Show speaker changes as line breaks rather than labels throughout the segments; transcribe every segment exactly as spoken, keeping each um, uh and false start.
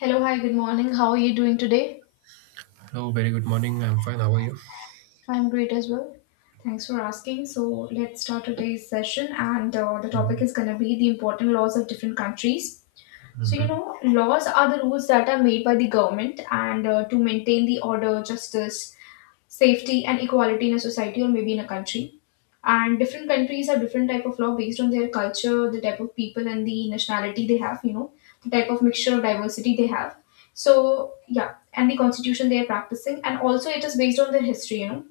Hello, hi, good morning. How are you doing today?
Hello, very good morning. I'm fine. How are you?
I'm great as well. Thanks for asking. Let's start today's session, and uh, the topic is going to be the important laws of different countries. So, you
Mm-hmm.
know, laws are the rules that are made by the government and uh, to maintain the order, justice, safety, and equality in a society or maybe in a country. And different countries have different type of law based on their culture, the type of people and the nationality they have, you know, the type of mixture of diversity they have. So yeah, and the constitution they are practicing, and also it is based on their history, you know.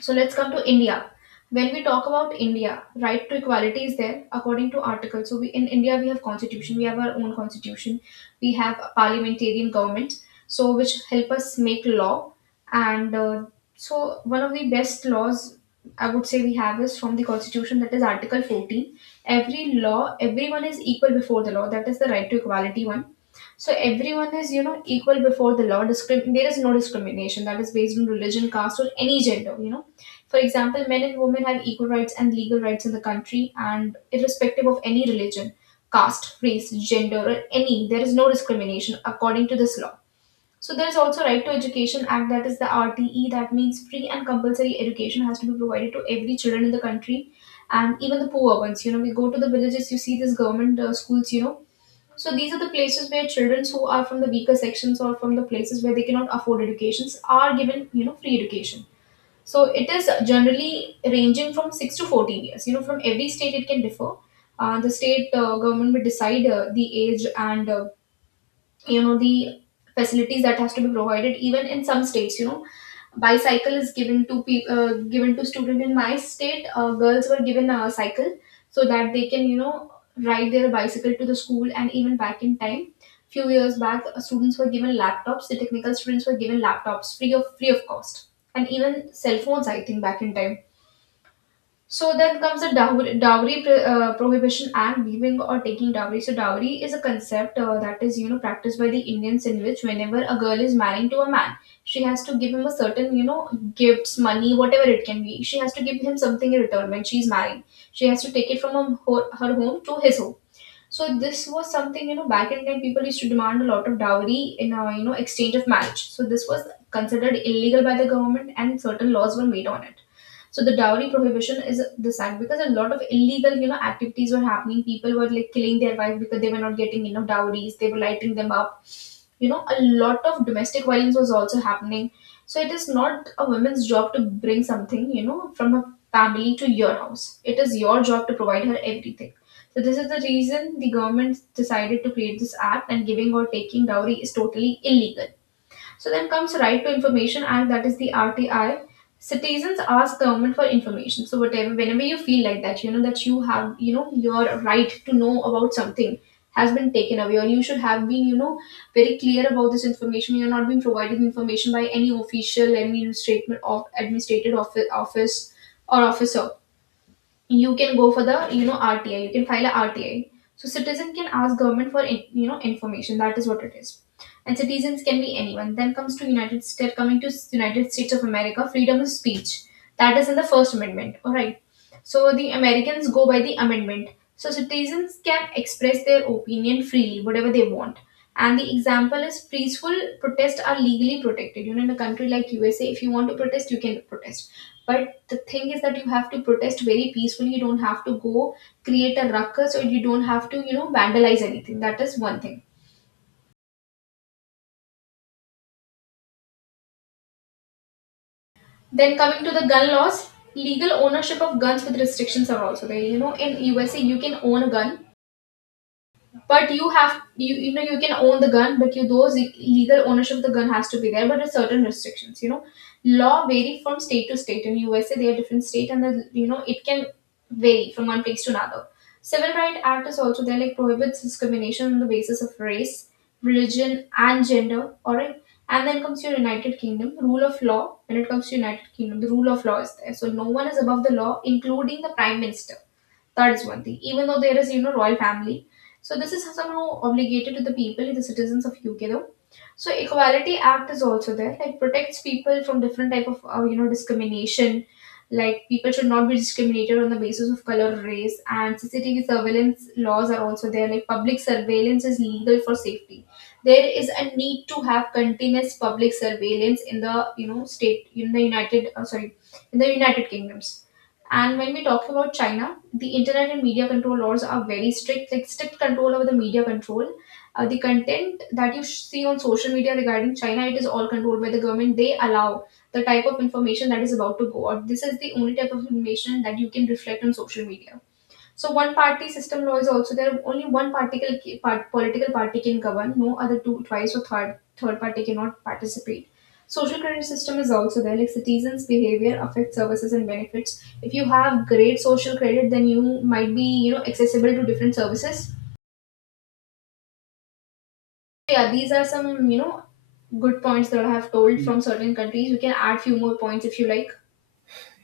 So let's come to India. When we talk about India, right to equality is there according to article. So we in India we have constitution, we have our own constitution, we have a parliamentarian government, so which help us make law. And uh, So one of the best laws I would say we have is from the constitution, that is Article fourteen. Every law, everyone is equal before the law. That is the right to equality one. So everyone is, you know, equal before the law. Discrim- there is no discrimination that is based on religion, caste, or any gender. You know, for example, men and women have equal rights and legal rights in the country, and irrespective of any religion, caste, race, gender, or any, there is no discrimination according to this law. So there is also Right to Education Act, that is the R T E, that means free and compulsory education has to be provided to every children in the country, and even the poor ones. You know, we go to the villages, you see these government uh, schools. You know, so these are the places where children who are from the weaker sections or from the places where they cannot afford educations are given, you know, free education. So it is generally ranging from six to fourteen years. You know, from every state it can differ. Uh, the state uh, government will decide uh, the age and uh, you know, the facilities that has to be provided. Even in some states, you know, bicycle is given to pe- uh, given to student. In my state uh, girls were given a cycle so that they can, you know, ride their bicycle to the school. And even back in time, few years back, uh, students were given laptops, the technical students were given laptops free of free of cost, and even cell phones I think, back in time. So then comes the dowry, dowry pr- uh, prohibition act, giving or taking dowry. So dowry is a concept uh, that is, you know, practiced by the Indians, in which whenever a girl is marrying to a man, she has to give him a certain, you know, gifts, money, whatever it can be. She has to give him something in return when she is marrying. She has to take it from her, ho- her home to his home. So this was something, you know, back in time people used to demand a lot of dowry in a, you know, exchange of marriage. So this was considered illegal by the government and certain laws were made on it. So the dowry prohibition is this act, because a lot of illegal, you know, activities were happening. People were like killing their wife because they were not getting enough dowries. They were lighting them up. You know, a lot of domestic violence was also happening. So it is not a woman's job to bring something, you know, from her family to your house. It is your job to provide her everything. So this is the reason the government decided to create this act, and giving or taking dowry is totally illegal. So then comes Right to Information Act, that is the R T I. Citizens ask government for information. So whatever, whenever you feel like that, you know, that you have, you know, your right to know about something has been taken away, or you should have been, you know, very clear about this information. You're not being provided information by any official, any administrative of administrative office, office or officer, you can go for the, you know, R T I. You can file a R T I. So citizen can ask government for in- you know, information. That is what it is. And citizens can be anyone. Then comes to United States. Coming to United States of America, freedom of speech. That is in the First Amendment. All right. So the Americans go by the amendment. So citizens can express their opinion freely, whatever they want. And the example is peaceful protests are legally protected. You know, in a country like U S A, if you want to protest, you can protest. But the thing is that you have to protest very peacefully. You don't have to go create a ruckus, or you don't have to, you know, vandalize anything. That is one thing. Then coming to the gun laws, legal ownership of guns with restrictions are also there. You know, in U S A, you can own a gun, but you have you you know, you can own the gun, but you those le- legal ownership of the gun has to be there, but there's certain restrictions, you know. Law vary from state to state. In USA they are different state, and the, you know, it can vary from one place to another. Civil right act is also there, like prohibits discrimination on the basis of race, religion and gender. All right. And then comes your United Kingdom, rule of law. When it comes to United Kingdom, the rule of law is there, so no one is above the law, including the prime minister. That is one thing. Even though there is, you know, royal family, so this is somehow obligated to the people, the citizens of U K though. So Equality Act is also there, like protects people from different type of, uh, you know, discrimination. Like people should not be discriminated on the basis of color, race, and C C T V surveillance laws are also there. Like public surveillance is legal for safety. There is a need to have continuous public surveillance in the, you know, state in the United, uh, sorry, in the United Kingdoms. And when we talk about China, the internet and media control laws are very strict, like strict control over the media control. Uh, the content that you sh- see on social media regarding China, it is all controlled by the government. They allow the type of information that is about to go out. This is the only type of information that you can reflect on social media. So one party system law is also there. Only one particle part, political party can govern. No other two, twice or third third party cannot participate. Social credit system is also there, like citizens' behavior affects services and benefits. If you have great social credit, then you might be, you know, accessible to different services. So, yeah, these are some, you know, good points that I have told
Yes,
from certain countries. You can add few more points if you like.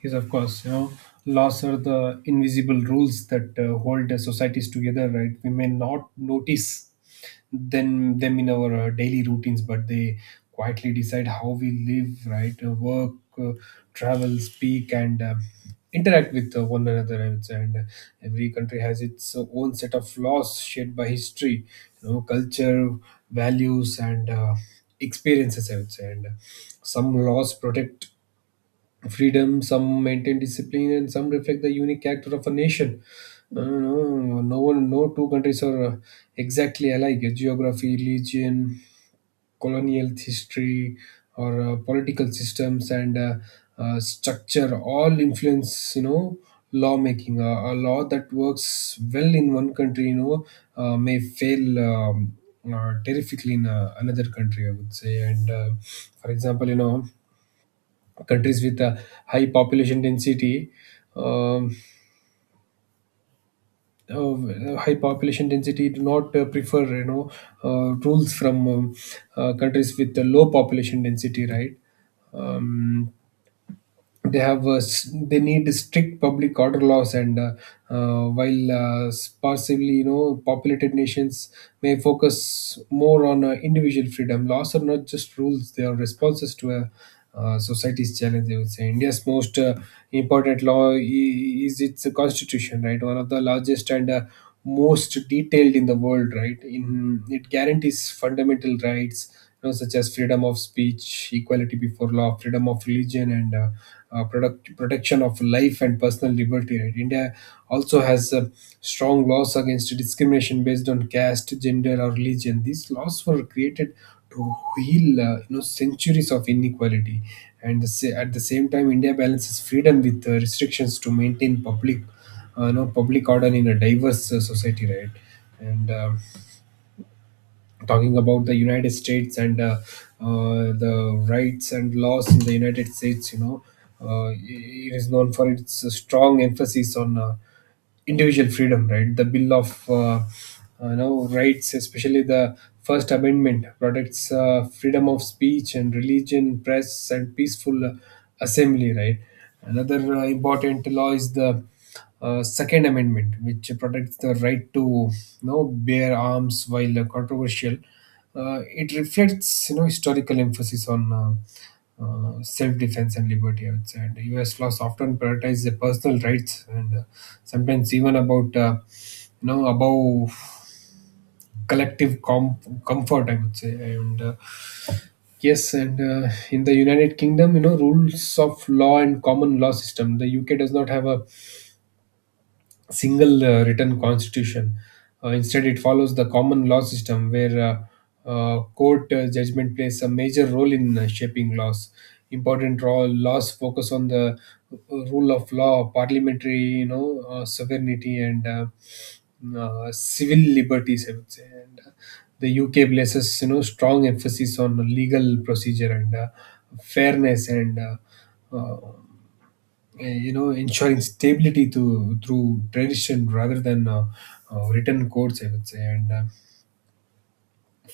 yes, of course. You know, laws are the invisible rules that uh, hold the societies together, right? We may not notice then them in our uh, daily routines, but they quietly decide how we live, right, uh, work, uh, travel, speak, and uh, interact with uh, one another, I would say. and uh, every country has its uh, own set of laws shaped by history, you know culture, values, and uh, experiences, i would say. And uh, some laws protect freedom, some maintain discipline, and some reflect the unique character of a nation. Uh, no, no one, no two countries are uh, exactly alike. Geography, religion, colonial history, or uh, political systems and uh, uh, structure all influence, You know, lawmaking. Uh, a law that works well in one country, you know, uh, may fail. Um, uh, terrifically in uh, another country, I would say. And uh, for example, you know, countries with a high population density, um, uh, high population density do not uh, prefer, you know uh, rules from um, uh, countries with a low population density, right. um, they have, uh, s- they need strict public order laws, and uh, uh, while uh, possibly, you know populated nations may focus more on uh, individual freedom. Laws are not just rules, they are responses to a uh, society's challenge, i would say. India's most uh, important law i- is its constitution, right? One of the largest and uh, most detailed in the world, right? In it guarantees fundamental rights, you know, such as freedom of speech, equality before law, freedom of religion, and uh, uh, product, protection of life and personal liberty, right. India also has uh, strong laws against discrimination based on caste, gender, or religion. These laws were created to heal, uh, you know centuries of inequality. And, the sa- at the same time, india balances freedom with uh, restrictions to maintain public, uh, you know public order in a diverse uh, society, right. And um talking about the united states and uh, uh, the rights and laws in the united states, you know uh, it is known for its strong emphasis on uh, individual freedom, right. The bill of uh, uh, you know rights, especially the first amendment, protects uh, freedom of speech and religion, press, and peaceful assembly, right. Another uh, important law is the uh, Second Amendment, which protects the right to, you know, bear arms, while uh, controversial. Uh, it reflects, you know historical emphasis on uh, uh, self-defense and liberty, I would say. And U S laws often prioritize the personal rights and uh, sometimes, even about, uh, you know above collective com- comfort, I would say. And uh, yes, and uh, in the United Kingdom, you know, rules of law and common law system. The U K does not have a single uh, written constitution. Uh, instead, it follows the common law system, where uh, uh, court uh, judgment plays a major role in uh, shaping laws. Important raw laws focus on the uh, rule of law, parliamentary, you know, uh, sovereignty, and uh, uh, civil liberties, I would say. And uh, the U K places, you know strong emphasis on legal procedure and uh, fairness, and uh, uh, uh, you know ensuring stability to through tradition rather than uh, uh, written codes, i would say. And uh,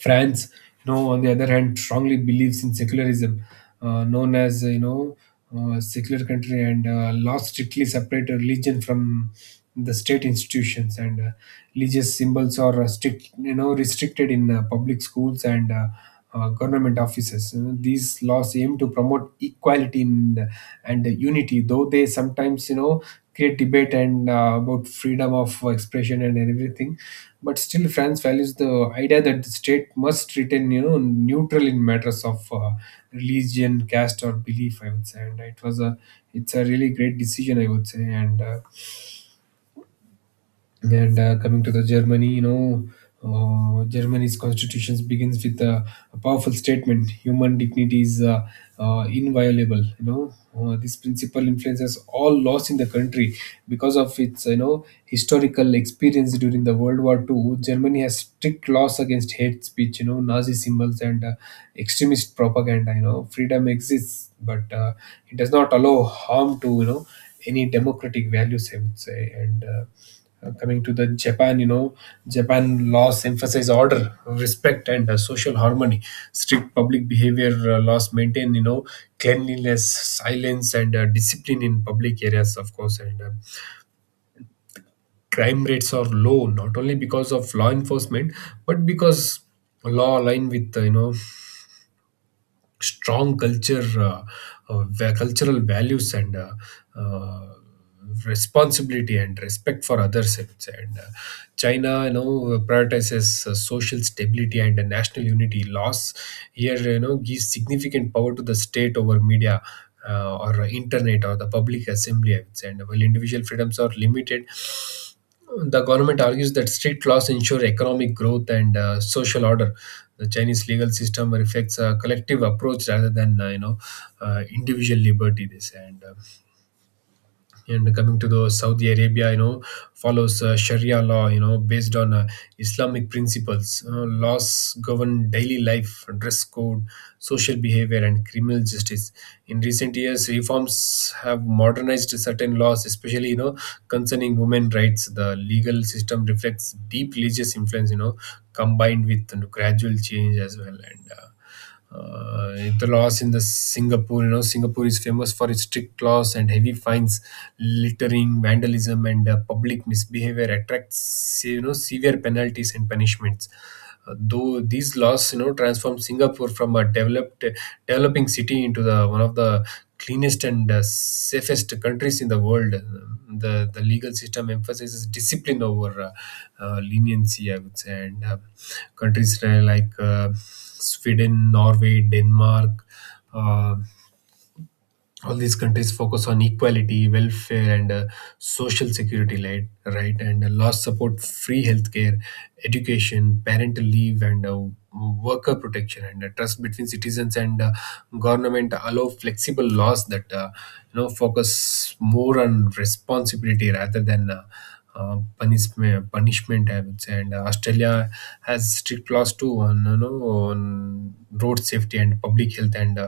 france, you know on the other hand, strongly believes in secularism, uh, known as, you know uh, secular country. And uh, laws strictly separate religion from the state institutions. And uh, religious symbols are uh, strict you know restricted in uh, public schools and uh, uh, government offices. You know, these laws aim to promote equality in and unity, though they sometimes, you know, create debate, and uh, about freedom of expression and everything. But still, France values the idea that the state must retain, you know, neutral in matters of uh, religion, caste, or belief, I would say. And it was a, it's a really great decision, I would say, and. Uh, and uh, coming to the Germany, you know, uh, Germany's constitution begins with a, a powerful statement: "Human dignity is uh, uh, inviolable." You know, uh, this principle influences all laws in the country because of its, you know, historical experience during the World War Two. Germany has strict laws against hate speech, you know, Nazi symbols, and uh, extremist propaganda. You know, freedom exists, but uh, it does not allow harm to, you know, any democratic values, I would say. And uh, uh, coming to the Japan, you know, Japan laws emphasize order, respect, and uh, social harmony. Strict public behavior, uh, laws maintain, you know, cleanliness, silence, and uh, discipline in public areas, of course. And uh, crime rates are low, not only because of law enforcement, but because law align with, uh, you know, strong culture, uh, uh, va- cultural values, and uh, uh, responsibility and respect for others, I would say. And uh, China, you know, prioritizes uh, social stability and uh, national unity. Laws here, you know, gives significant power to the state over media, Uh, or internet, or the public assembly, I would say. And while individual freedoms are limited, the government argues that strict laws ensure economic growth and uh, social order. The Chinese legal system reflects a collective approach rather than uh, you know uh, individual liberty, they say. And uh, and coming to the saudi arabia, you know follows uh, sharia law, you know based on uh, islamic principles. Uh, laws govern daily life, dress code, social behavior, and criminal justice. In recent years, reforms have modernized certain laws, especially, you know concerning women rights. The legal system reflects deep religious influence, you know combined with gradual change as well. And uh, uh, the laws in the Singapore, you know, Singapore is famous for its strict laws and heavy fines, littering, vandalism, and uh, public misbehavior attracts, you know, severe penalties and punishments, though these laws, you know transform Singapore from a developed developing city into the one of the cleanest and uh, safest countries in the world. The the legal system emphasizes discipline over uh, uh, leniency, I would say. And uh, countries like uh, sweden, norway, denmark, uh, all these countries focus on equality, welfare, and uh, social security, right? Right, and uh, laws support free healthcare, education, parental leave, and uh, worker protection, and uh, trust between citizens and uh, government allow flexible laws that uh, you know focus more on responsibility rather than. Uh, uh, punishment, punishment, I would say. And uh, Australia has strict laws too, on you know on road safety and public health, and uh,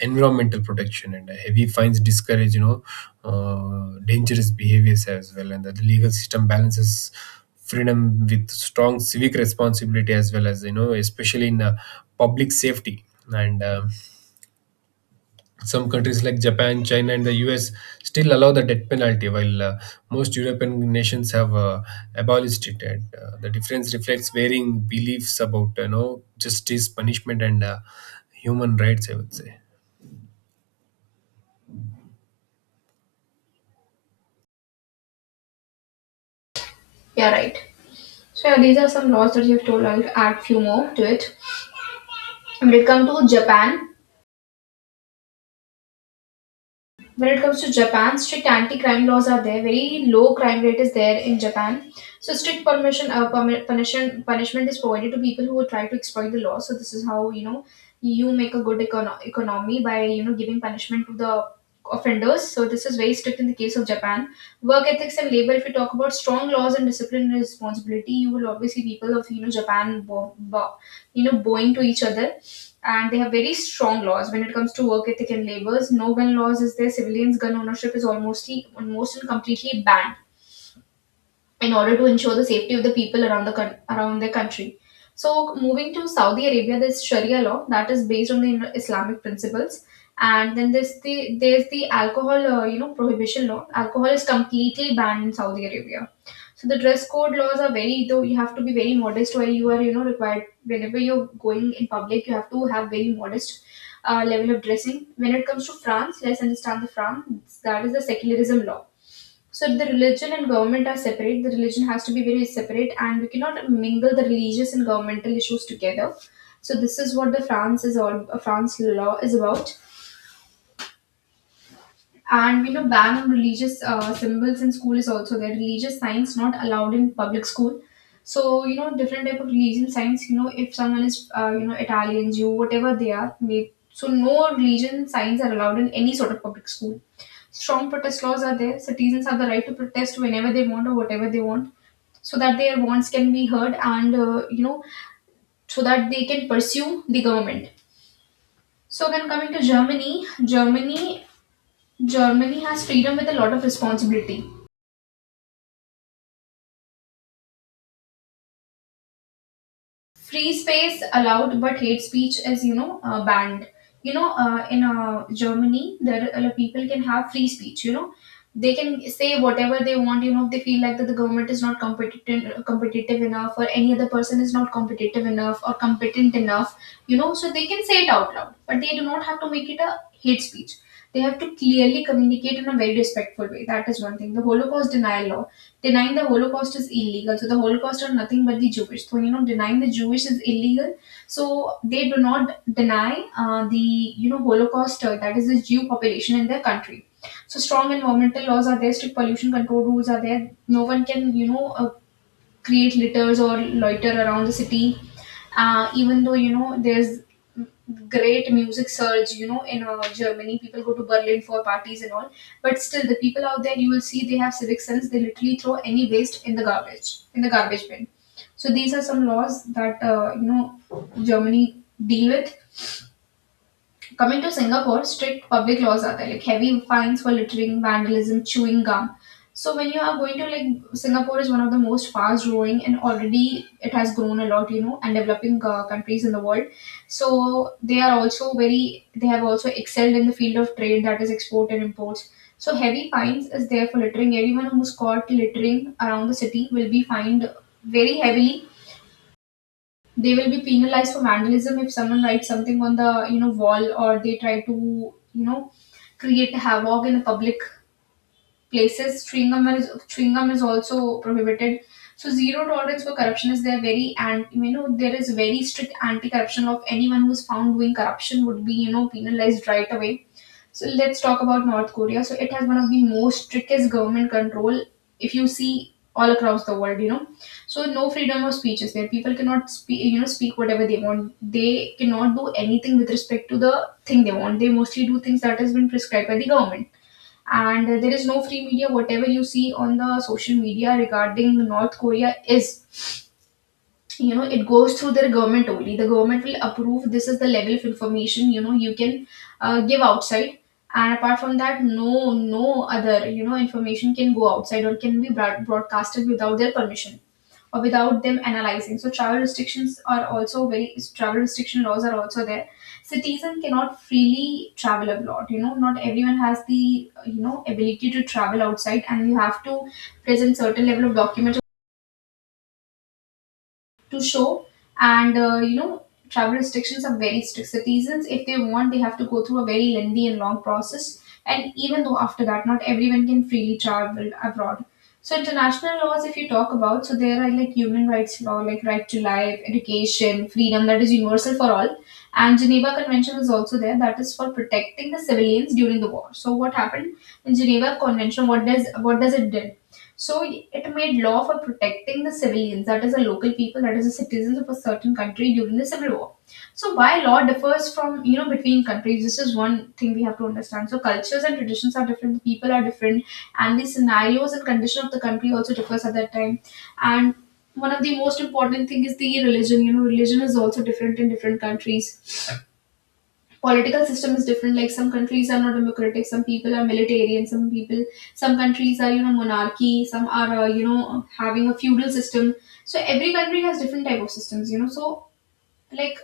environmental protection, and heavy fines discourage, you know uh, dangerous behaviors as well. And the legal system balances freedom with strong civic responsibility as well, as you know especially in uh, public safety. And um some countries like japan, china, and the us still allow the death penalty, while uh, most european nations have uh, abolished it. And uh, the difference reflects varying beliefs about, you know justice, punishment, and uh, human rights, i would say.
Yeah, right. So yeah, these are some laws that you have told. I'll add few more to it. When it comes to Japan, when it comes to Japan, strict anti-crime laws are there. Very low crime rate is there in Japan. So strict permission, uh, permi- punishment, punishment is provided to people who try to exploit the law. So this is how, you know, you make a good econo- economy by, you know, giving punishment to the offenders. So this is very strict in the case of Japan. Work ethics and labor. If you talk about strong laws and discipline and responsibility, you will always see people of, you know, Japan, bo- bo- you know, bowing to each other, and they have very strong laws when it comes to work ethic and labors. No gun laws is there. Civilians' gun ownership is almost almost and completely banned in order to ensure the safety of the people around the coun- around their country. So moving to Saudi Arabia, there's Sharia law that is based on the Islamic principles, and then there's the there's the alcohol uh, you know, prohibition law. Alcohol is completely banned in Saudi Arabia. So the dress code laws are very though, you have to be very modest while you are, you know, required whenever you're going in public you have to have very modest uh, level of dressing. When it comes to France, let's understand the France, that is the secularism law. So the religion and government are separate. The religion has to be very separate, and we cannot mingle the religious and governmental issues together. So this is what the France is all uh, France law is about. And you know, ban on religious uh, symbols in school is also there. Religious signs not allowed in public school. So you know, different type of religion signs. You know, if someone is uh, you know Italian, Jew, whatever they are, may so no religion signs are allowed in any sort of public school. Strong protest laws are there. Citizens have the right to protest whenever they want or whatever they want, so that their wants can be heard and uh, you know so that they can pursue the government. So then coming to Germany, Germany, Germany has freedom with a lot of responsibility. Free space allowed but hate speech is you know uh, banned. You know uh, in uh, germany there uh, like, people can have free speech you know They can say whatever they want you know If they feel like that the government is not competent competitive enough or any other person is not competitive enough or competent enough you know so they can say it out loud but they do not have to make it a hate speech. They have to clearly communicate in a very respectful way. That is one thing, the holocaust denial law. Denying the Holocaust is illegal. So the Holocaust are nothing but the Jewish. So you know, denying the Jewish is illegal. So they do not deny uh, the you know Holocaust, uh, that is the Jew population in their country. So strong environmental laws are there, strict pollution control rules are there. No one can you know uh, create litters or loiter around the city. Uh, even though you know there's great music surge, you know, in uh, Germany, people go to Berlin for parties and all. But still, the people out there, you will see they have civic sense. They literally throw any waste in the garbage, in the garbage bin. So these are some laws that uh, you know Germany deal with. Coming to Singapore, strict public laws are there, like heavy fines for littering, vandalism, chewing gum. So when you are going to like Singapore, is one of the most fast growing and already it has grown a lot, you know, and developing uh, countries in the world. So they are also very, they have also excelled in the field of trade, that is export and imports. So heavy fines is there for littering. Everyone who's caught littering around the city will be fined very heavily. They will be penalized for vandalism if someone writes something on the you know wall or they try to you know create havoc in the public places. Chewing gum is chewing gum is also prohibited. So zero tolerance for corruption is there. Very, and you know, there is very strict anti-corruption of anyone who is found doing corruption would be you know penalized right away. So let's talk about North Korea. So it has one of the most strictest government control, if you see, all across the world, you know. So no freedom of speech is there. People cannot speak, you know, speak whatever they want. They cannot do anything with respect to the thing they want. They mostly do things that has been prescribed by the government, and there is no free media. Whatever you see on the social media regarding north korea is, you know it goes through their government only. The government will approve this is the level of information you know you can uh, give outside, and apart from that, no no other you know information can go outside or can be broad- broadcasted without their permission or without them analyzing. So travel restrictions are also very, travel restriction laws are also there. Citizen cannot freely travel abroad. You know, not everyone has the you know ability to travel outside, and you have to present certain level of documents to show, and uh, you know travel restrictions are very strict. Citizens, if they want, they have to go through a very lengthy and long process, and even though after that, not everyone can freely travel abroad. So international laws, if you talk about, so there are like human rights law, like right to life, education, freedom, that is universal for all. And geneva convention is also there, that is for protecting the civilians during the war. So what happened in geneva convention, what does what does it did? So it made law for protecting the civilians, that is, the local people, that is, the citizens of a certain country during the civil war. So why law differs from, you know, between countries, this is one thing we have to understand. So cultures and traditions are different, the people are different, and the scenarios and condition of the country also differs at that time. And one of the most important thing is the religion. You know, religion is also different in different countries. Political system is different, like some countries are not democratic, some people are militarian, some people, some countries are, you know, monarchy, some are uh, you know, having a feudal system. So every country has different type of systems, you know. So like,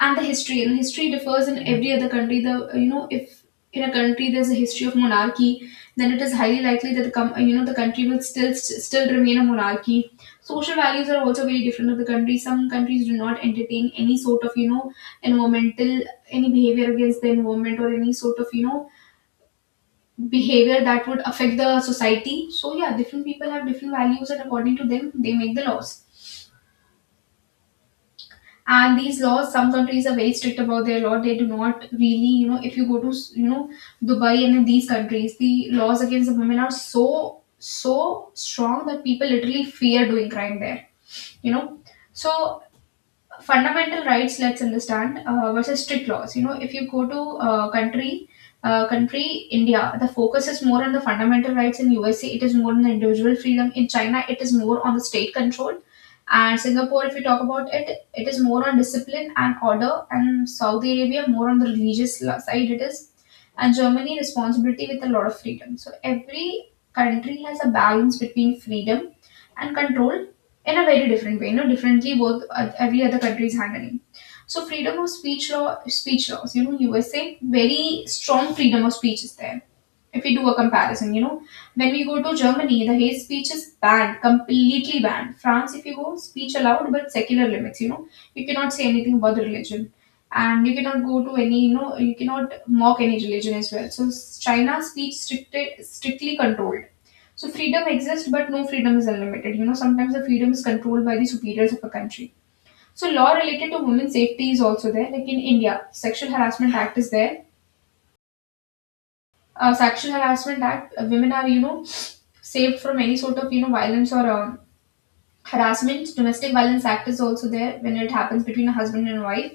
and the history, you know, history differs in every other country. The you know, if in a country there's a history of monarchy, then it is highly likely that the com- you know, the country will still still remain a monarchy. Social values are also very different of the country. Some countries do not entertain any sort of, you know, environmental, any behavior against the environment or any sort of, you know, behavior that would affect the society. So yeah, different people have different values, and according to them they make the laws. And these laws, some countries are very strict about their law. They do not really, you know, if you go to, you know, dubai and in these countries, the laws against the women are so so strong that people literally fear doing crime there, you know. So fundamental rights, let's understand, uh, versus strict laws, you know, if you go to uh, country uh, country india, the focus is more on the fundamental rights. In usa, it is more on the individual freedom. In china, it is more on the state control. And singapore, if you talk about it, it is more on discipline and order. And saudi arabia, more on the religious la- side it is. And germany, responsibility with a lot of freedom. So every country has a balance between freedom and control in a very different way, you know, differently both, uh, every other country is handling. So freedom of speech law, speech laws, you know, U S A very strong freedom of speech is there, if we do a comparison, you know, when we go to Germany, the hate speech is banned, completely banned. France, if you go, speech allowed, but secular limits, you know, you cannot say anything about the religion. And you cannot go to any, you know, you cannot mock any religion as well. So s- China speech stricted, strictly controlled. So freedom exists, but no freedom is unlimited. You know, sometimes the freedom is controlled by the superiors of a country. So law related to women's safety is also there. Like in India, Sexual Harassment Act is there. Uh, sexual harassment act, uh, women are, you know, saved from any sort of, you know, violence or um, harassment. Domestic violence act is also there, when it happens between a husband and wife.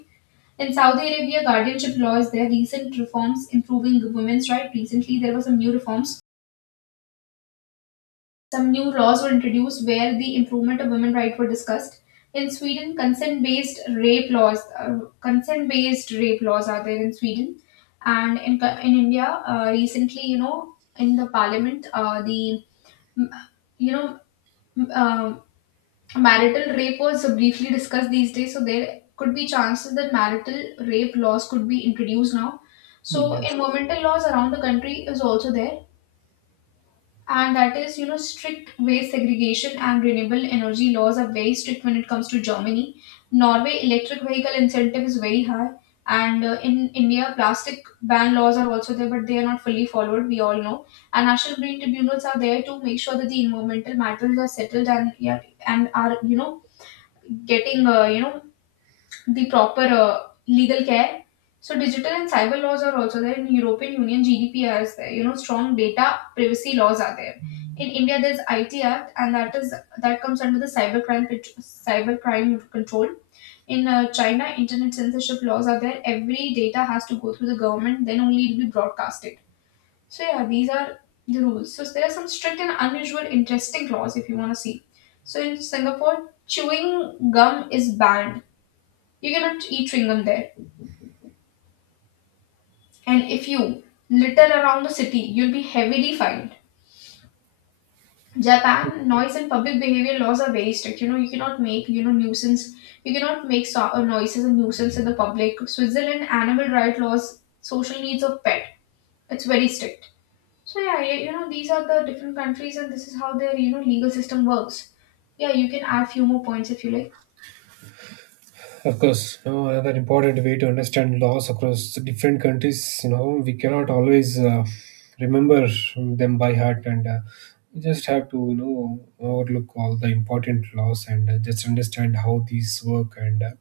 In saudi arabia, guardianship law is there. Recent reforms improving women's right, recently there were some new reforms, some new laws were introduced where the improvement of women's rights were discussed. In sweden, consent based rape laws, uh, consent based rape laws are there in sweden. And in, in india, uh, recently, you know, in the parliament, uh, the M- you know um, marital rape was briefly discussed these days. So there could be chances that marital rape laws could be introduced now. So
Yes.
environmental laws around the country is also there, and that is, you know, strict waste segregation and renewable energy laws are very strict when it comes to germany. Norway, electric vehicle incentive is very high. And uh, in india, plastic ban laws are also there, but they are not fully followed, we all know. And national green tribunals are there to make sure that the environmental matters are settled and yeah, and are, you know, getting uh, you know the proper uh, legal care. So digital and cyber laws are also there. In European Union, G D P R is there. You know, strong data privacy laws are there. In India, there's I T Act, and that is that comes under the cybercrime pat- cybercrime control. In uh, China, internet censorship laws are there. Every data has to go through the government, then only it'll be broadcasted. So yeah, these are the rules. So there are some strict and unusual, interesting laws if you want to see. So in Singapore, chewing gum is banned, you cannot eat chewing gum there. And if you litter around the city, you'll be heavily fined. Japan, noise and public behavior laws are very strict. You know, you cannot make, you know, nuisance, you cannot make so- uh, noises and nuisance in the public. Switzerland, animal rights laws, social needs of pet. It's very strict. So yeah, y- you know, these are the different countries and this is how their, you know, legal system works. Yeah, you can add few more points if you like.
Of course, you know, another important way to understand laws across different countries. You know, we cannot always uh, remember them by heart, and uh, we just have to, you know, overlook all the important laws, and uh, just understand how these work, and uh,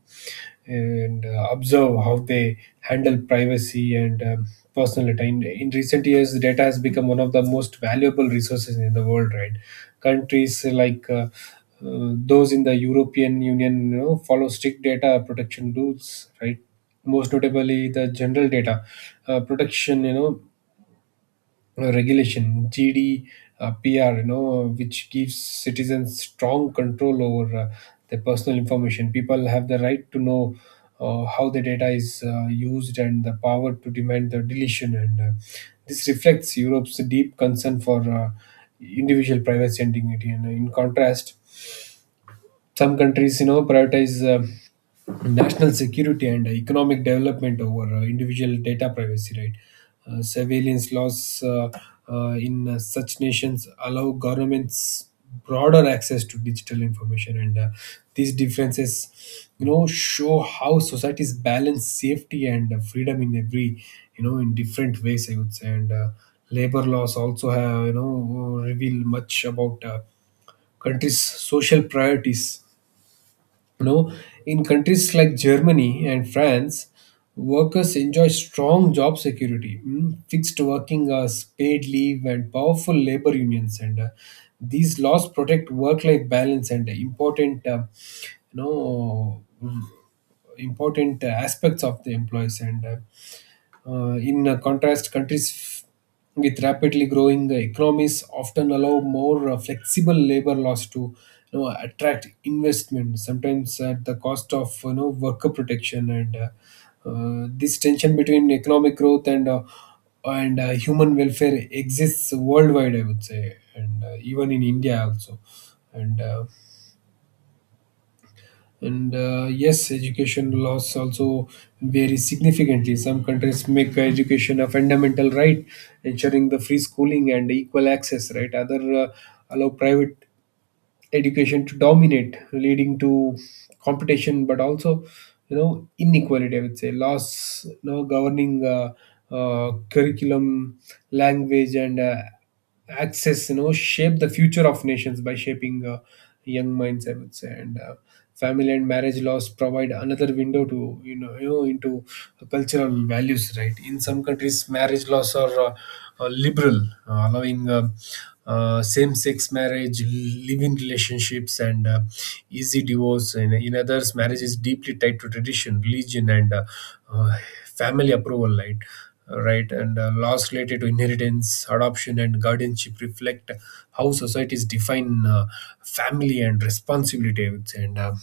and uh, observe how they handle privacy and um, personal data. In, in recent years, data has become one of the most valuable resources in the world, right? Countries like uh, uh, those in the European Union, you know, follow strict data protection rules, right? Most notably, the general data uh, protection, you know, uh, regulation G D, uh, P R, you know, which gives citizens strong control over uh, their personal information. People have the right to know uh, how the data is uh, used, and the power to demand the deletion. And uh, this reflects Europe's deep concern for uh, individual privacy and dignity. And in contrast, some countries, you know, prioritize uh, national security and economic development over uh, individual data privacy, right? Uh, surveillance laws uh, uh, in uh, such nations allow governments broader access to digital information, and uh, these differences, you know, show how societies balance safety and uh, freedom in every, you know, in different ways, I would say. And uh, labor laws also have, you know, reveal much about uh, countries' social priorities. No, in countries like Germany and France, workers enjoy strong job security, mm, fixed working hours, paid leave, and powerful labor unions. And uh, these laws protect work-life balance and important, uh, you know, mm, important uh, aspects of the employees. And uh, uh, in uh, contrast, countries with rapidly growing economies often allow more uh, flexible labor laws to, you know, attract investment, sometimes at the cost of, you know worker protection. And uh, uh, This tension between economic growth and uh, and uh, human welfare exists worldwide, I would say, and uh, even in India also. And uh, and uh, Yes, education laws also vary significantly. Some countries make education a fundamental right, ensuring the free schooling and equal access, right? Other uh, allow private education to dominate, leading to competition, but also, you know, inequality, I would say. Laws you know, governing uh, uh, curriculum, language, and uh, access, you know, shape the future of nations by shaping uh, young minds, I would say. And uh, family and marriage laws provide another window to you know, you know into cultural values, right? In some countries marriage laws are uh, uh, liberal, uh, allowing uh, uh, same-sex marriage, living relationships, and uh, easy divorce. In, in others, marriage is deeply tied to tradition, religion, and uh, uh, family approval, right right? And uh, laws related to inheritance, adoption, and guardianship reflect how societies define uh, family and responsibility, I would say. And uh,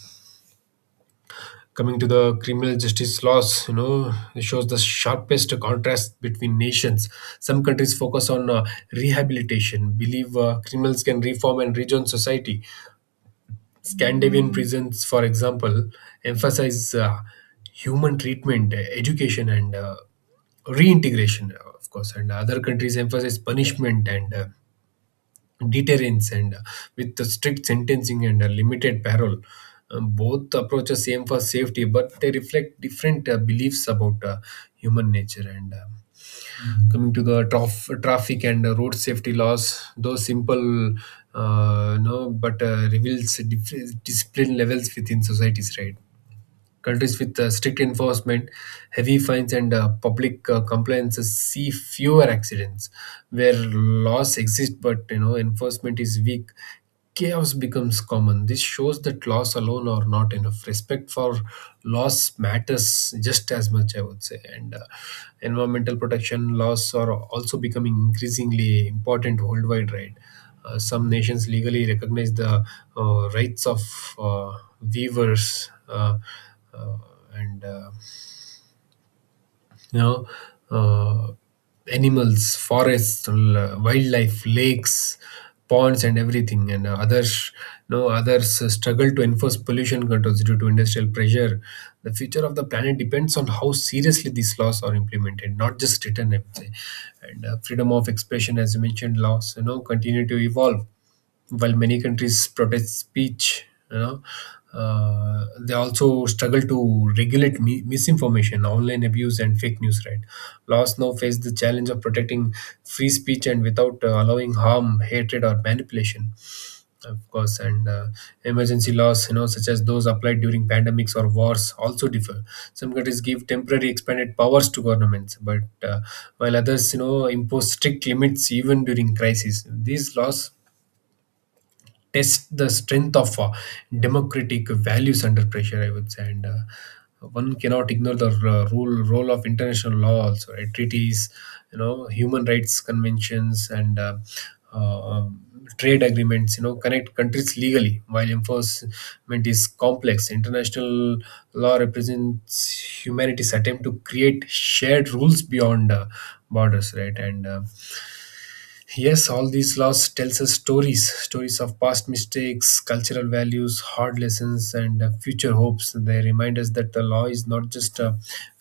coming to the criminal justice laws, you know, it shows the sharpest contrast between nations. Some countries focus on uh, rehabilitation, believe uh, criminals can reform and rejoin society. Scandinavian prisons, for example, emphasize uh, human treatment, uh, education, and uh, reintegration, uh, of course. And other countries emphasize punishment and uh, deterrence, and uh, with the strict sentencing and uh, limited parole. Um, both approaches aim for safety, but they reflect different uh, beliefs about uh, human nature. And. Uh, coming to the traf- traffic and uh, road safety laws, those simple uh, no but uh, reveals dif- discipline levels within societies, right? Countries with uh, strict enforcement, heavy fines, and uh, public uh, compliances see fewer accidents. Where laws exist but, you know, enforcement is weak, chaos becomes common. This shows that laws alone are not enough. Respect for laws matters just as much, I would say. And uh, environmental protection laws are also becoming increasingly important worldwide, right? Uh, some nations legally recognize the uh, rights of uh, weavers uh, uh, and uh, you know uh, animals, forests, l- wildlife, lakes, ponds, and everything. And uh, others, no, others struggle to enforce pollution controls due to industrial pressure. The future of the planet depends on how seriously these laws are implemented, not just written, I would say. And uh, freedom of expression, as you mentioned, laws, you know, continue to evolve. While many countries protect speech, you know, uh, they also struggle to regulate mi- misinformation, online abuse, and fake news. Right, laws now face the challenge of protecting free speech and without uh, allowing harm, hatred, or manipulation. Of course. And uh, emergency laws, you know, such as those applied during pandemics or wars, also differ. Some countries give temporary expanded powers to governments, but uh, while others, you know, impose strict limits even during crises. These laws test the strength of uh, democratic values under pressure, I would say. And uh, one cannot ignore the uh, role role of international law also, right? Treaties, you know, human rights conventions, and uh, uh, um, trade agreements, you know, connect countries legally. While enforcement is complex, international law represents humanity's attempt to create shared rules beyond uh, borders, right? and uh, Yes, all these laws tells us stories: stories of past mistakes, cultural values, hard lessons, and uh, future hopes. They remind us that the law is not just uh,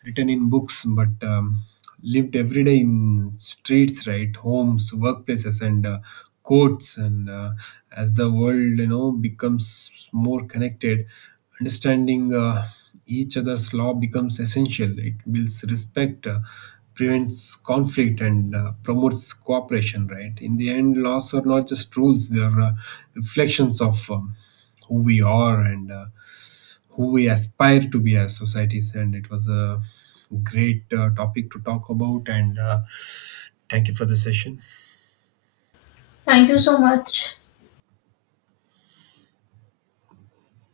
written in books, but um, lived every day in streets, right, homes, workplaces, and uh, courts. And uh, As the world, you know, becomes more connected, understanding. Uh, each other's law becomes essential. It builds respect, uh, prevents conflict, and uh, promotes cooperation. Right. In the end, laws are not just rules; they are uh, reflections of um, who we are and uh, who we aspire to be as societies. And it was a great uh, topic to talk about. And uh, Thank you for the session.
Thank you so much.